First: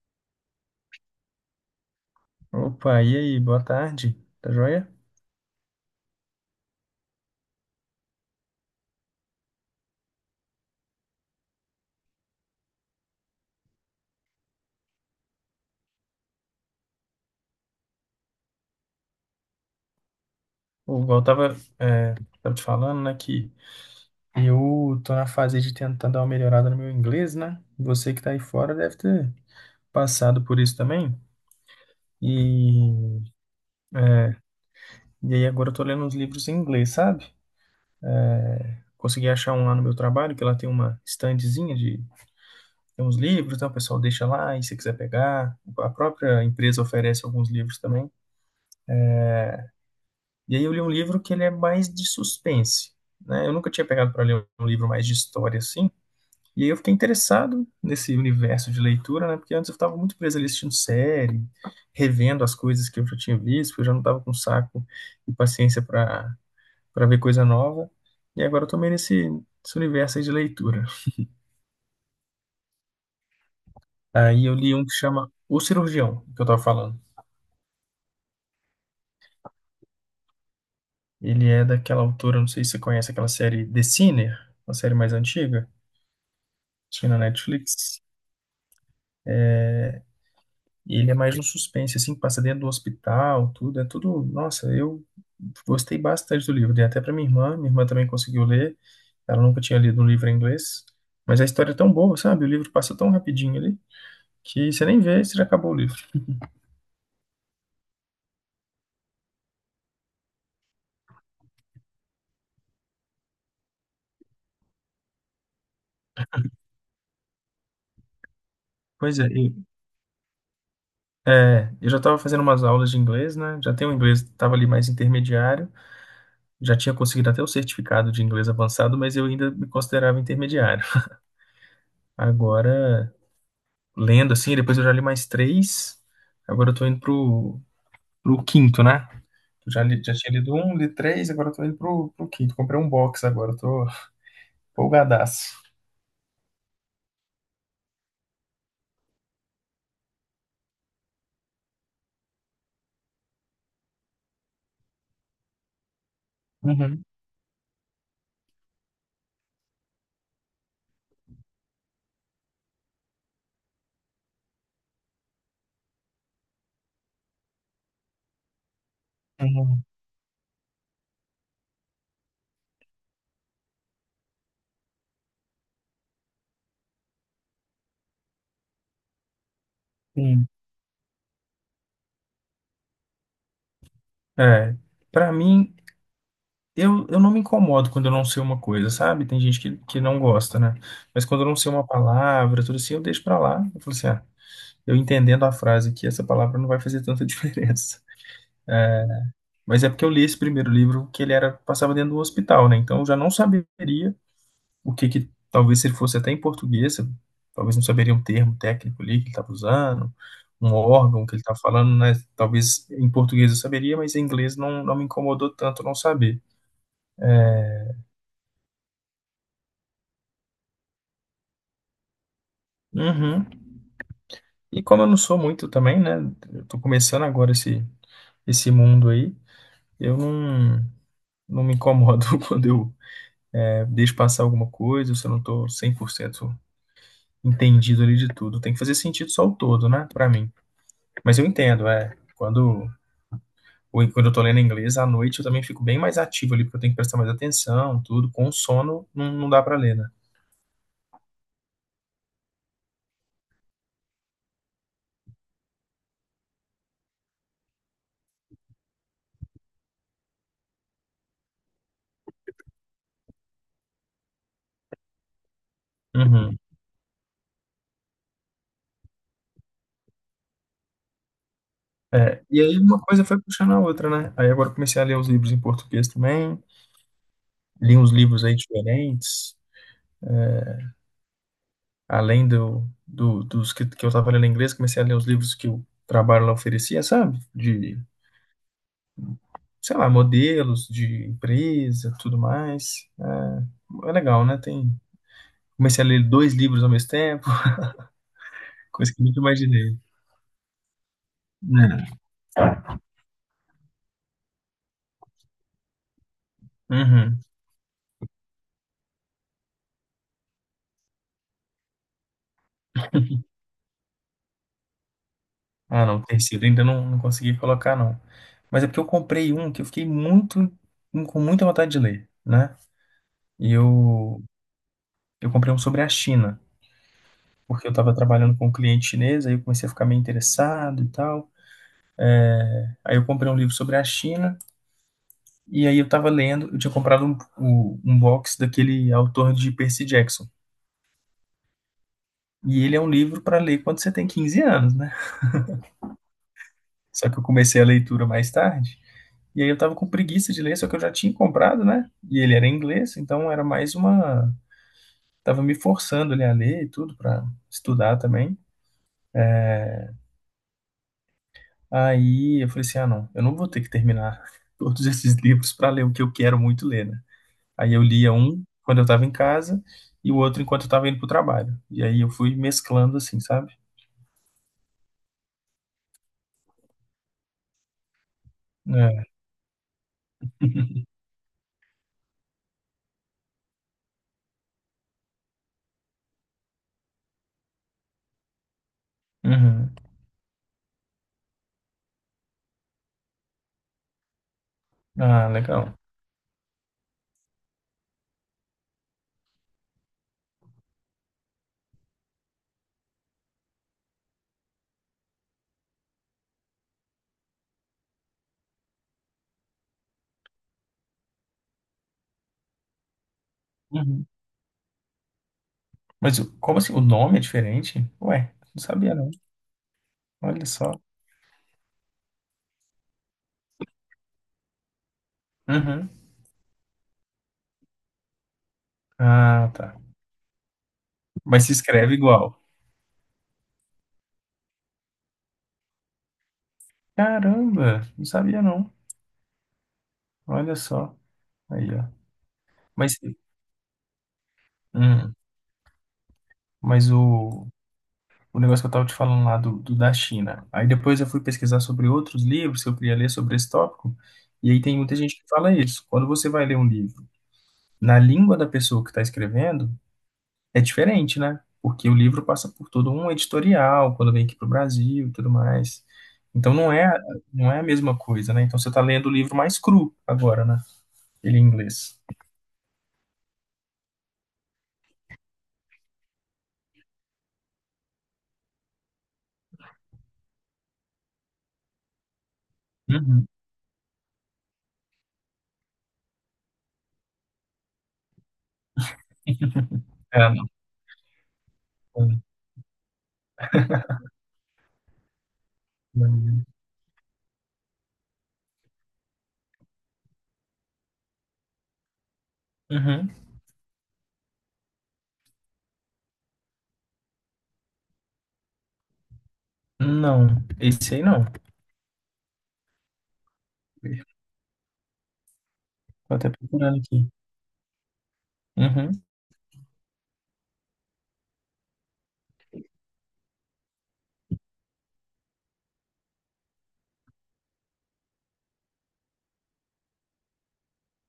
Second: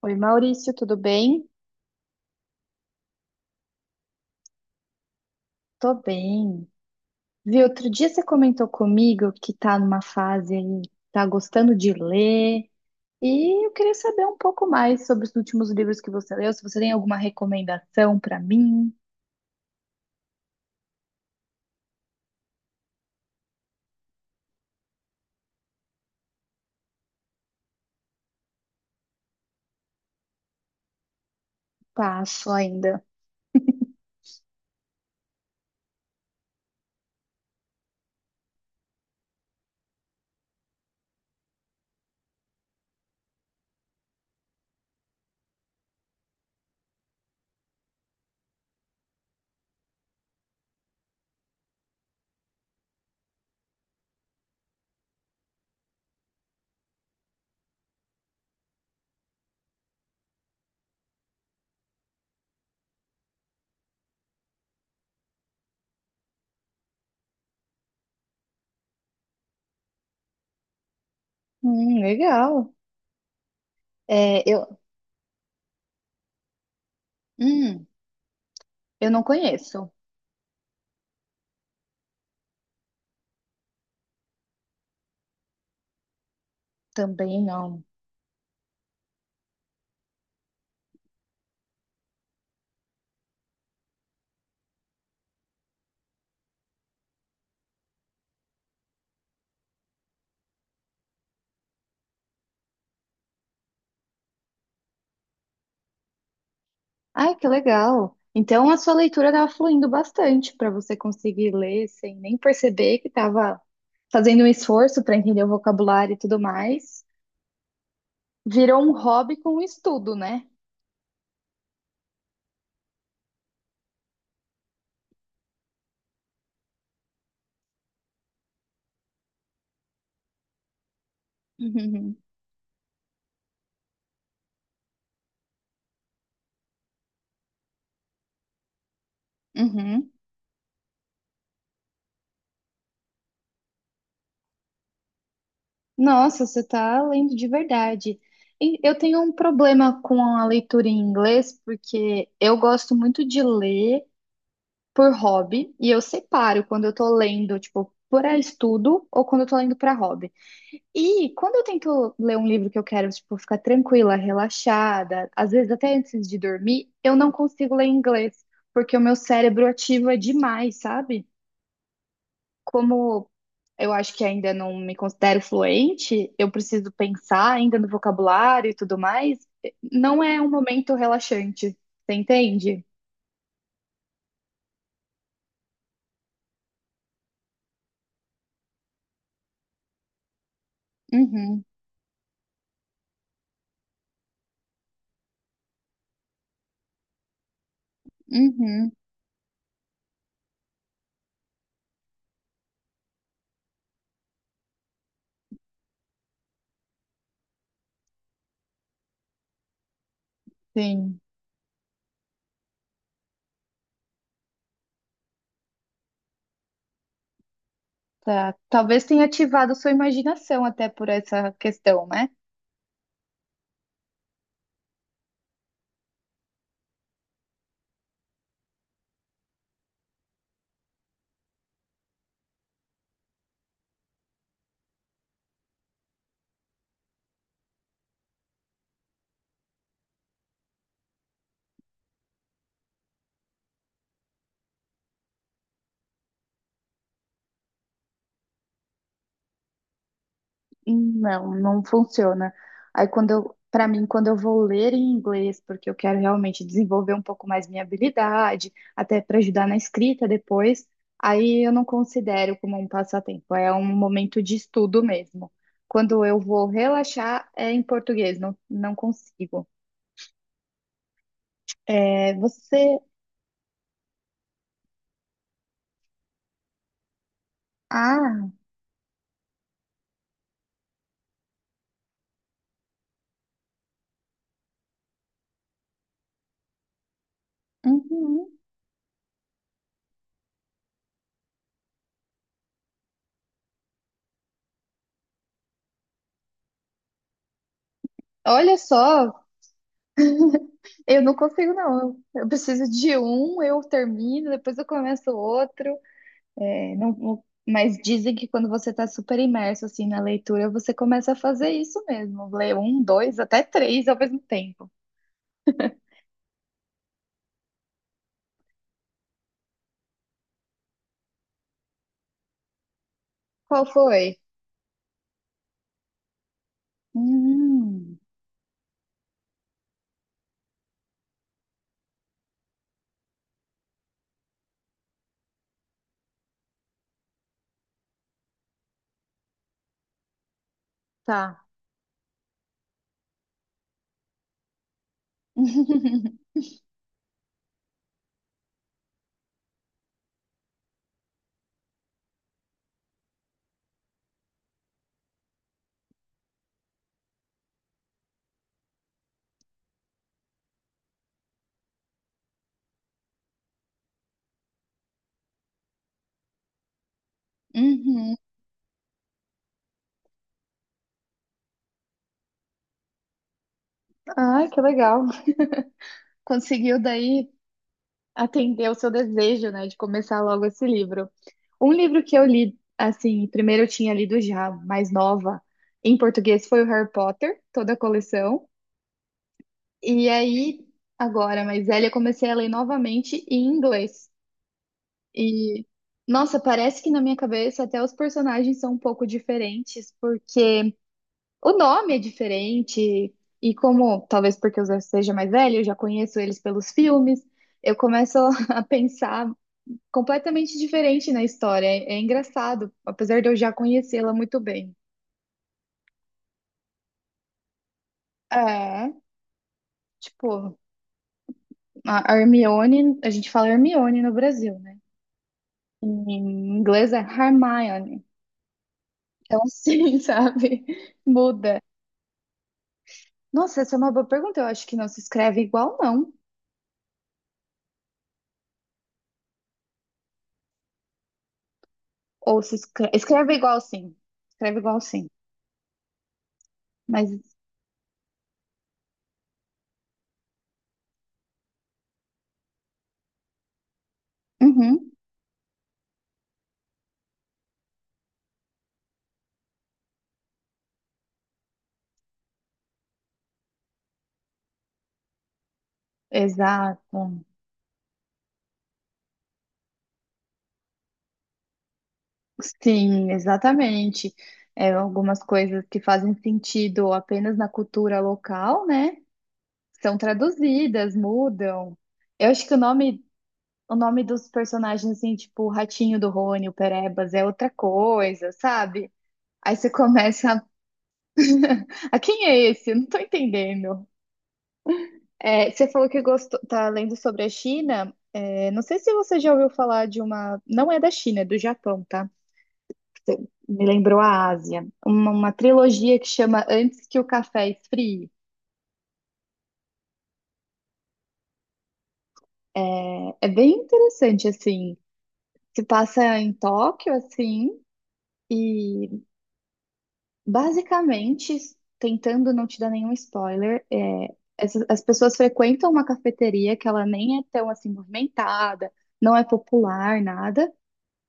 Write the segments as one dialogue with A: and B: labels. A: Oi, Maurício, tudo bem?
B: Opa, e aí, boa tarde, tá joia?
A: Tô bem. Viu, outro dia você comentou comigo que tá numa fase aí, tá gostando de ler, e eu queria saber um pouco mais sobre os últimos livros que você leu, se você tem alguma recomendação pra mim.
B: O igual eu tava, tava te falando, né, que eu tô na fase de tentar dar uma melhorada no meu inglês, né? Você que tá aí fora deve ter passado por isso também.
A: Passo ainda.
B: E, e aí agora eu tô lendo uns livros em inglês, sabe? Consegui achar um lá no meu trabalho, que lá tem uma estandezinha de tem uns livros, então o pessoal deixa lá, e se quiser pegar, a própria empresa oferece alguns livros também. E aí eu li um livro que ele é mais de suspense, né? Eu nunca tinha pegado para ler um livro mais de história assim. E aí eu fiquei interessado nesse universo de leitura, né? Porque antes eu estava muito preso ali assistindo série, revendo as coisas que eu já tinha visto, porque eu já não estava com saco e paciência para ver coisa nova. E agora eu tô meio nesse universo aí de leitura.
A: Legal. É,
B: Aí eu li
A: eu,
B: um que chama O Cirurgião, que eu tava falando.
A: hum, eu não conheço.
B: Ele é daquela autora, não sei se você conhece aquela série The Sinner, uma série mais antiga, tinha na
A: Também não.
B: Netflix. E ele é mais um suspense, assim, que passa dentro do hospital, tudo, é tudo. Nossa, eu gostei bastante do livro. Dei até para minha irmã também conseguiu ler. Ela nunca tinha lido um livro em inglês, mas a história é tão boa, sabe? O livro passa tão rapidinho ali que você nem vê, você já acabou o livro.
A: Ai, que legal. Então a sua leitura estava fluindo bastante para você conseguir ler sem nem perceber que estava fazendo um esforço para entender o vocabulário e tudo mais. Virou um
B: Pois é,
A: hobby
B: eu,
A: com o estudo, né?
B: é, eu já estava fazendo umas aulas de inglês, né? Já tenho um inglês, estava ali mais intermediário, já tinha conseguido até o certificado de inglês avançado, mas eu ainda me considerava intermediário.
A: Uhum.
B: Agora, lendo assim, depois eu já li mais três. Agora eu tô indo pro quinto, né? Eu Já,
A: Uhum.
B: já tinha lido um, li três, agora eu tô indo pro quinto. Comprei um box agora, eu tô empolgadaço.
A: Nossa, você está lendo de verdade. Eu tenho um problema com a leitura em inglês, porque eu gosto muito de ler por hobby, e eu separo quando eu
B: Uhum,
A: estou lendo, tipo, para estudo ou quando eu estou lendo para hobby. E quando eu tento ler um livro que eu quero, tipo, ficar tranquila, relaxada, às vezes até antes de dormir, eu não consigo ler em inglês, porque o meu cérebro
B: uhum,
A: ativa demais, sabe? Como eu acho que ainda não me considero fluente, eu preciso pensar ainda no vocabulário e tudo mais. Não é
B: sim.
A: um momento relaxante, você entende?
B: É, pra mim, eu não me incomodo quando eu não sei uma coisa, sabe? Tem gente que não gosta, né? Mas quando eu não
A: Uhum,
B: sei uma palavra, tudo assim, eu deixo pra lá. Eu falo assim, ah, eu entendendo a frase aqui, essa palavra não vai fazer tanta diferença.
A: uhum,
B: Mas é porque eu li esse primeiro livro que ele era passava dentro do hospital, né? Então eu já não saberia o que que talvez se ele fosse até em português, talvez não saberia um termo técnico ali que ele estava usando, um
A: sim.
B: órgão que ele estava falando, né? Talvez em português eu saberia, mas em inglês não, não me incomodou tanto não saber.
A: Tá. Talvez tenha ativado sua imaginação até por essa questão, né?
B: Uhum. E como eu não sou muito também, né? Eu tô começando agora esse mundo aí, eu não, não me incomodo quando eu deixo passar alguma coisa, se eu não tô 100% entendido ali de tudo. Tem que fazer sentido só o todo, né? Pra mim. Mas eu entendo, é. Quando eu tô lendo inglês, à noite eu também fico bem mais ativo ali, porque eu tenho que prestar mais atenção, tudo. Com sono, não dá pra ler, né?
A: Não, não funciona. Para mim, quando eu vou ler em inglês, porque eu quero realmente desenvolver um pouco mais minha habilidade, até para ajudar na escrita depois, aí eu não considero como um passatempo, é um momento de estudo mesmo. Quando eu
B: Uhum.
A: vou relaxar, é em português, não consigo. É,
B: É, e aí uma
A: você.
B: coisa foi puxando a outra, né? Aí agora eu comecei a ler os livros em português também, li uns livros
A: Ah,
B: aí diferentes, além dos que eu tava lendo em inglês, comecei a ler os livros que o trabalho lá oferecia, sabe? De,
A: uhum.
B: sei lá, modelos de empresa, tudo mais. É legal, né? Tem, comecei a ler dois livros ao mesmo tempo,
A: Olha
B: coisa que eu nunca
A: só,
B: imaginei.
A: eu não consigo,
B: Né?
A: não. Eu preciso de um, eu termino, depois eu começo outro. É, não,
B: Uhum.
A: não- mas dizem que quando você está super imerso assim na leitura, você começa a fazer isso mesmo, ler um, dois, até três ao mesmo tempo.
B: Ah, não, tecido ainda não, não consegui colocar, não. Mas é porque eu comprei um que eu fiquei muito, com muita vontade de ler, né? E
A: Qual foi?
B: eu, eu comprei um sobre a China, porque eu estava
A: Hum,
B: trabalhando com um cliente chinês, aí eu comecei a ficar meio interessado e tal. Aí eu comprei um livro sobre a China, e aí eu estava lendo, eu tinha comprado um, o- um box daquele autor de Percy Jackson.
A: tá.
B: E ele é um livro para ler quando você tem 15 anos, né? Só que eu comecei a leitura mais tarde. E aí eu tava com preguiça de ler, só que eu já tinha comprado, né? E ele era em inglês, então era mais uma. Tava me forçando ali a ler e tudo pra estudar também. Aí eu falei assim: ah, não, eu não vou ter que terminar todos esses livros pra ler o que eu quero muito ler, né? Aí eu lia
A: Uhum.
B: um quando eu tava em casa e o outro enquanto eu tava indo pro trabalho. E aí eu fui mesclando assim, sabe?
A: Ai, que legal. Conseguiu daí atender o seu
B: É.
A: desejo, né, de começar logo esse livro. Um livro que eu li, assim, primeiro eu tinha lido já, mais nova, em português, foi o Harry Potter, toda a coleção.
B: Uhum.
A: E aí, agora mais velha, eu comecei a ler novamente em inglês.
B: Ah,
A: E,
B: legal.
A: nossa, parece que na minha cabeça até os personagens são um pouco diferentes, porque o nome é diferente, e como, talvez porque eu já seja mais velha, eu já conheço eles pelos filmes, eu começo a pensar completamente diferente na história. É, é engraçado, apesar de eu já
B: Uhum.
A: conhecê-la muito bem.
B: Mas como assim? O nome é diferente? Ué, não
A: É,
B: sabia não. Olha
A: tipo,
B: só.
A: a Hermione, a gente fala Hermione no Brasil, né?
B: Uhum.
A: Em inglês é Hermione. Então,
B: Ah, tá.
A: assim, sabe?
B: Mas se
A: Muda.
B: escreve igual.
A: Nossa, essa é uma boa pergunta. Eu acho que não se escreve igual, não.
B: Caramba, não sabia não. Olha só. Aí, ó.
A: Ou se escreve,
B: Mas,
A: escreve igual, sim. Escreve igual, sim.
B: hum, mas
A: Mas,
B: o, o negócio que eu tava te falando lá do, do da China. Aí depois eu fui pesquisar sobre outros livros que eu queria ler sobre esse tópico. E aí tem
A: uhum,
B: muita gente que fala isso. Quando você vai ler um livro na língua da pessoa que está escrevendo, é diferente, né? Porque o livro passa por todo um editorial, quando vem aqui para o Brasil e tudo mais. Então não é,
A: exato.
B: não é a mesma coisa, né? Então você está lendo o livro mais cru agora, né? Ele em inglês.
A: Sim, exatamente. É, algumas coisas que fazem sentido apenas na cultura local, né? São traduzidas, mudam. Eu acho que
B: Uhum.
A: o nome dos personagens, assim, tipo, o Ratinho do Rony, o Perebas, é outra coisa, sabe? Aí você começa.
B: Ah,
A: A "Ah,
B: não.
A: quem é esse? Eu não tô entendendo. É, você falou que gostou, tá lendo sobre a China. É, não sei se você já ouviu falar de uma. Não é da China, é do Japão, tá?
B: Uhum.
A: Você me lembrou a Ásia. Uma trilogia que chama Antes que o Café Esfrie.
B: Não, esse aí não.
A: É, é bem interessante, assim. Se
B: Vou
A: passa
B: até
A: em
B: procurando
A: Tóquio,
B: aqui.
A: assim, e
B: Uhum.
A: basicamente, tentando não te dar nenhum spoiler, é, essas- as pessoas frequentam uma cafeteria que ela nem é tão assim movimentada, não é popular, nada,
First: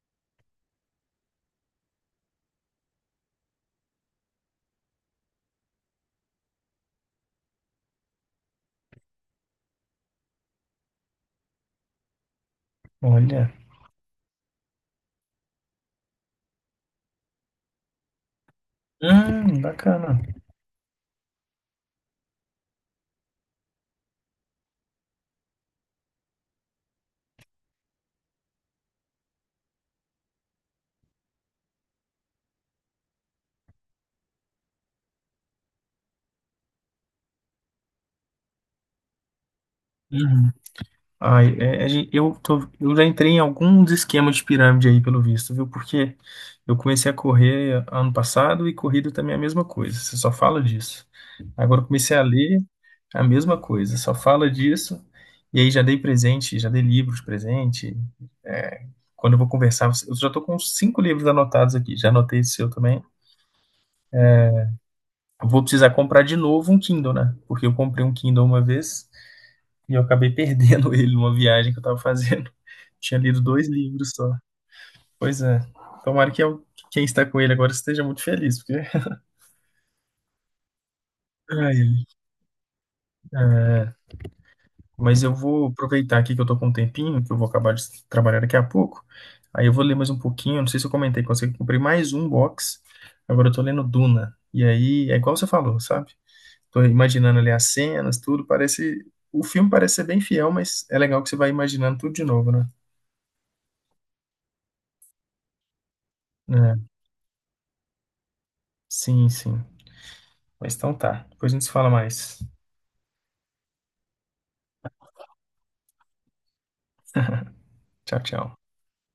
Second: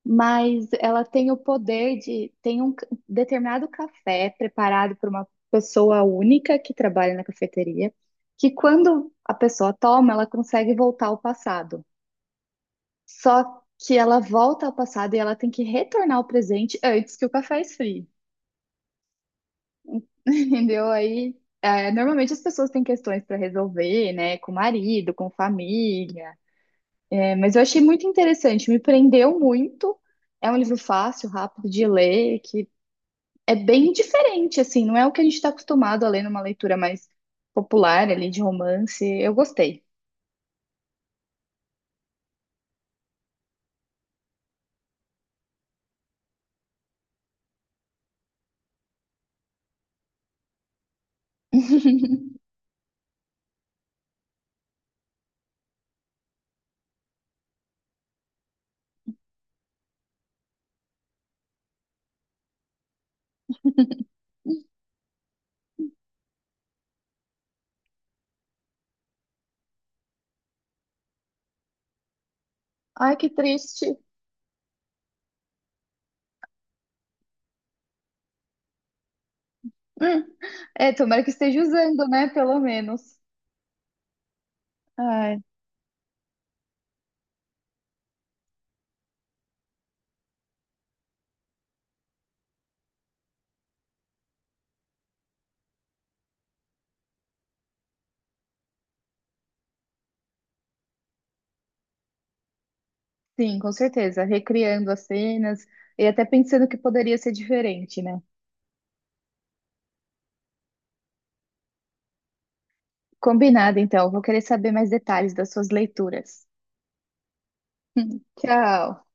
A: mas ela tem o poder de, tem um c- determinado café preparado por uma pessoa única que trabalha na cafeteria, que quando a pessoa toma, ela consegue voltar ao passado. Só
B: Olha.
A: que ela volta ao passado e ela tem que retornar ao presente antes que o café esfrie.
B: Bacana.
A: Entendeu? Aí, é, normalmente as pessoas têm questões para resolver, né? Com o marido, com família. É, mas eu achei muito interessante, me prendeu muito. É um livro fácil, rápido de ler, que é bem diferente, assim, não é o que a gente está acostumado a ler numa leitura mais popular ali de romance. Eu gostei.
B: Uhum. Ai, eu tô, eu já entrei em alguns esquemas de pirâmide aí, pelo visto, viu? Porque eu comecei a correr ano passado e corrida também é a mesma coisa, você só fala disso. Agora eu comecei a ler é a mesma coisa, só fala disso. E aí já dei presente, já dei livros de presente. É, quando eu vou conversar, eu já tô com uns cinco livros anotados aqui, já anotei esse seu também. Vou precisar comprar de novo um Kindle, né? Porque eu comprei um Kindle uma vez. E eu acabei perdendo ele numa viagem que eu tava fazendo.
A: Ai,
B: Tinha
A: que
B: lido dois
A: triste.
B: livros só. Pois é. Tomara que quem está com ele agora esteja muito feliz, porque.
A: Hum. É, tomara que esteja
B: Ai,
A: usando, né? Pelo menos.
B: é, mas eu
A: Ai,
B: vou aproveitar aqui que eu tô com um tempinho, que eu vou acabar de trabalhar daqui a pouco. Aí eu vou ler mais um pouquinho. Não sei se eu comentei com você que eu comprei mais um box. Agora eu tô lendo Duna. E aí é igual você falou, sabe? Tô imaginando ali as cenas, tudo. Parece. O filme parece ser bem fiel, mas é legal que você vai imaginando tudo de novo, né?
A: sim, com certeza. Recriando as cenas e até pensando
B: É,
A: que poderia ser diferente, né?
B: sim, sim. Mas então tá. Depois a gente se fala mais.
A: Combinado, então. Vou querer saber mais detalhes das suas leituras.
B: Tchau, tchau.
A: Tchau.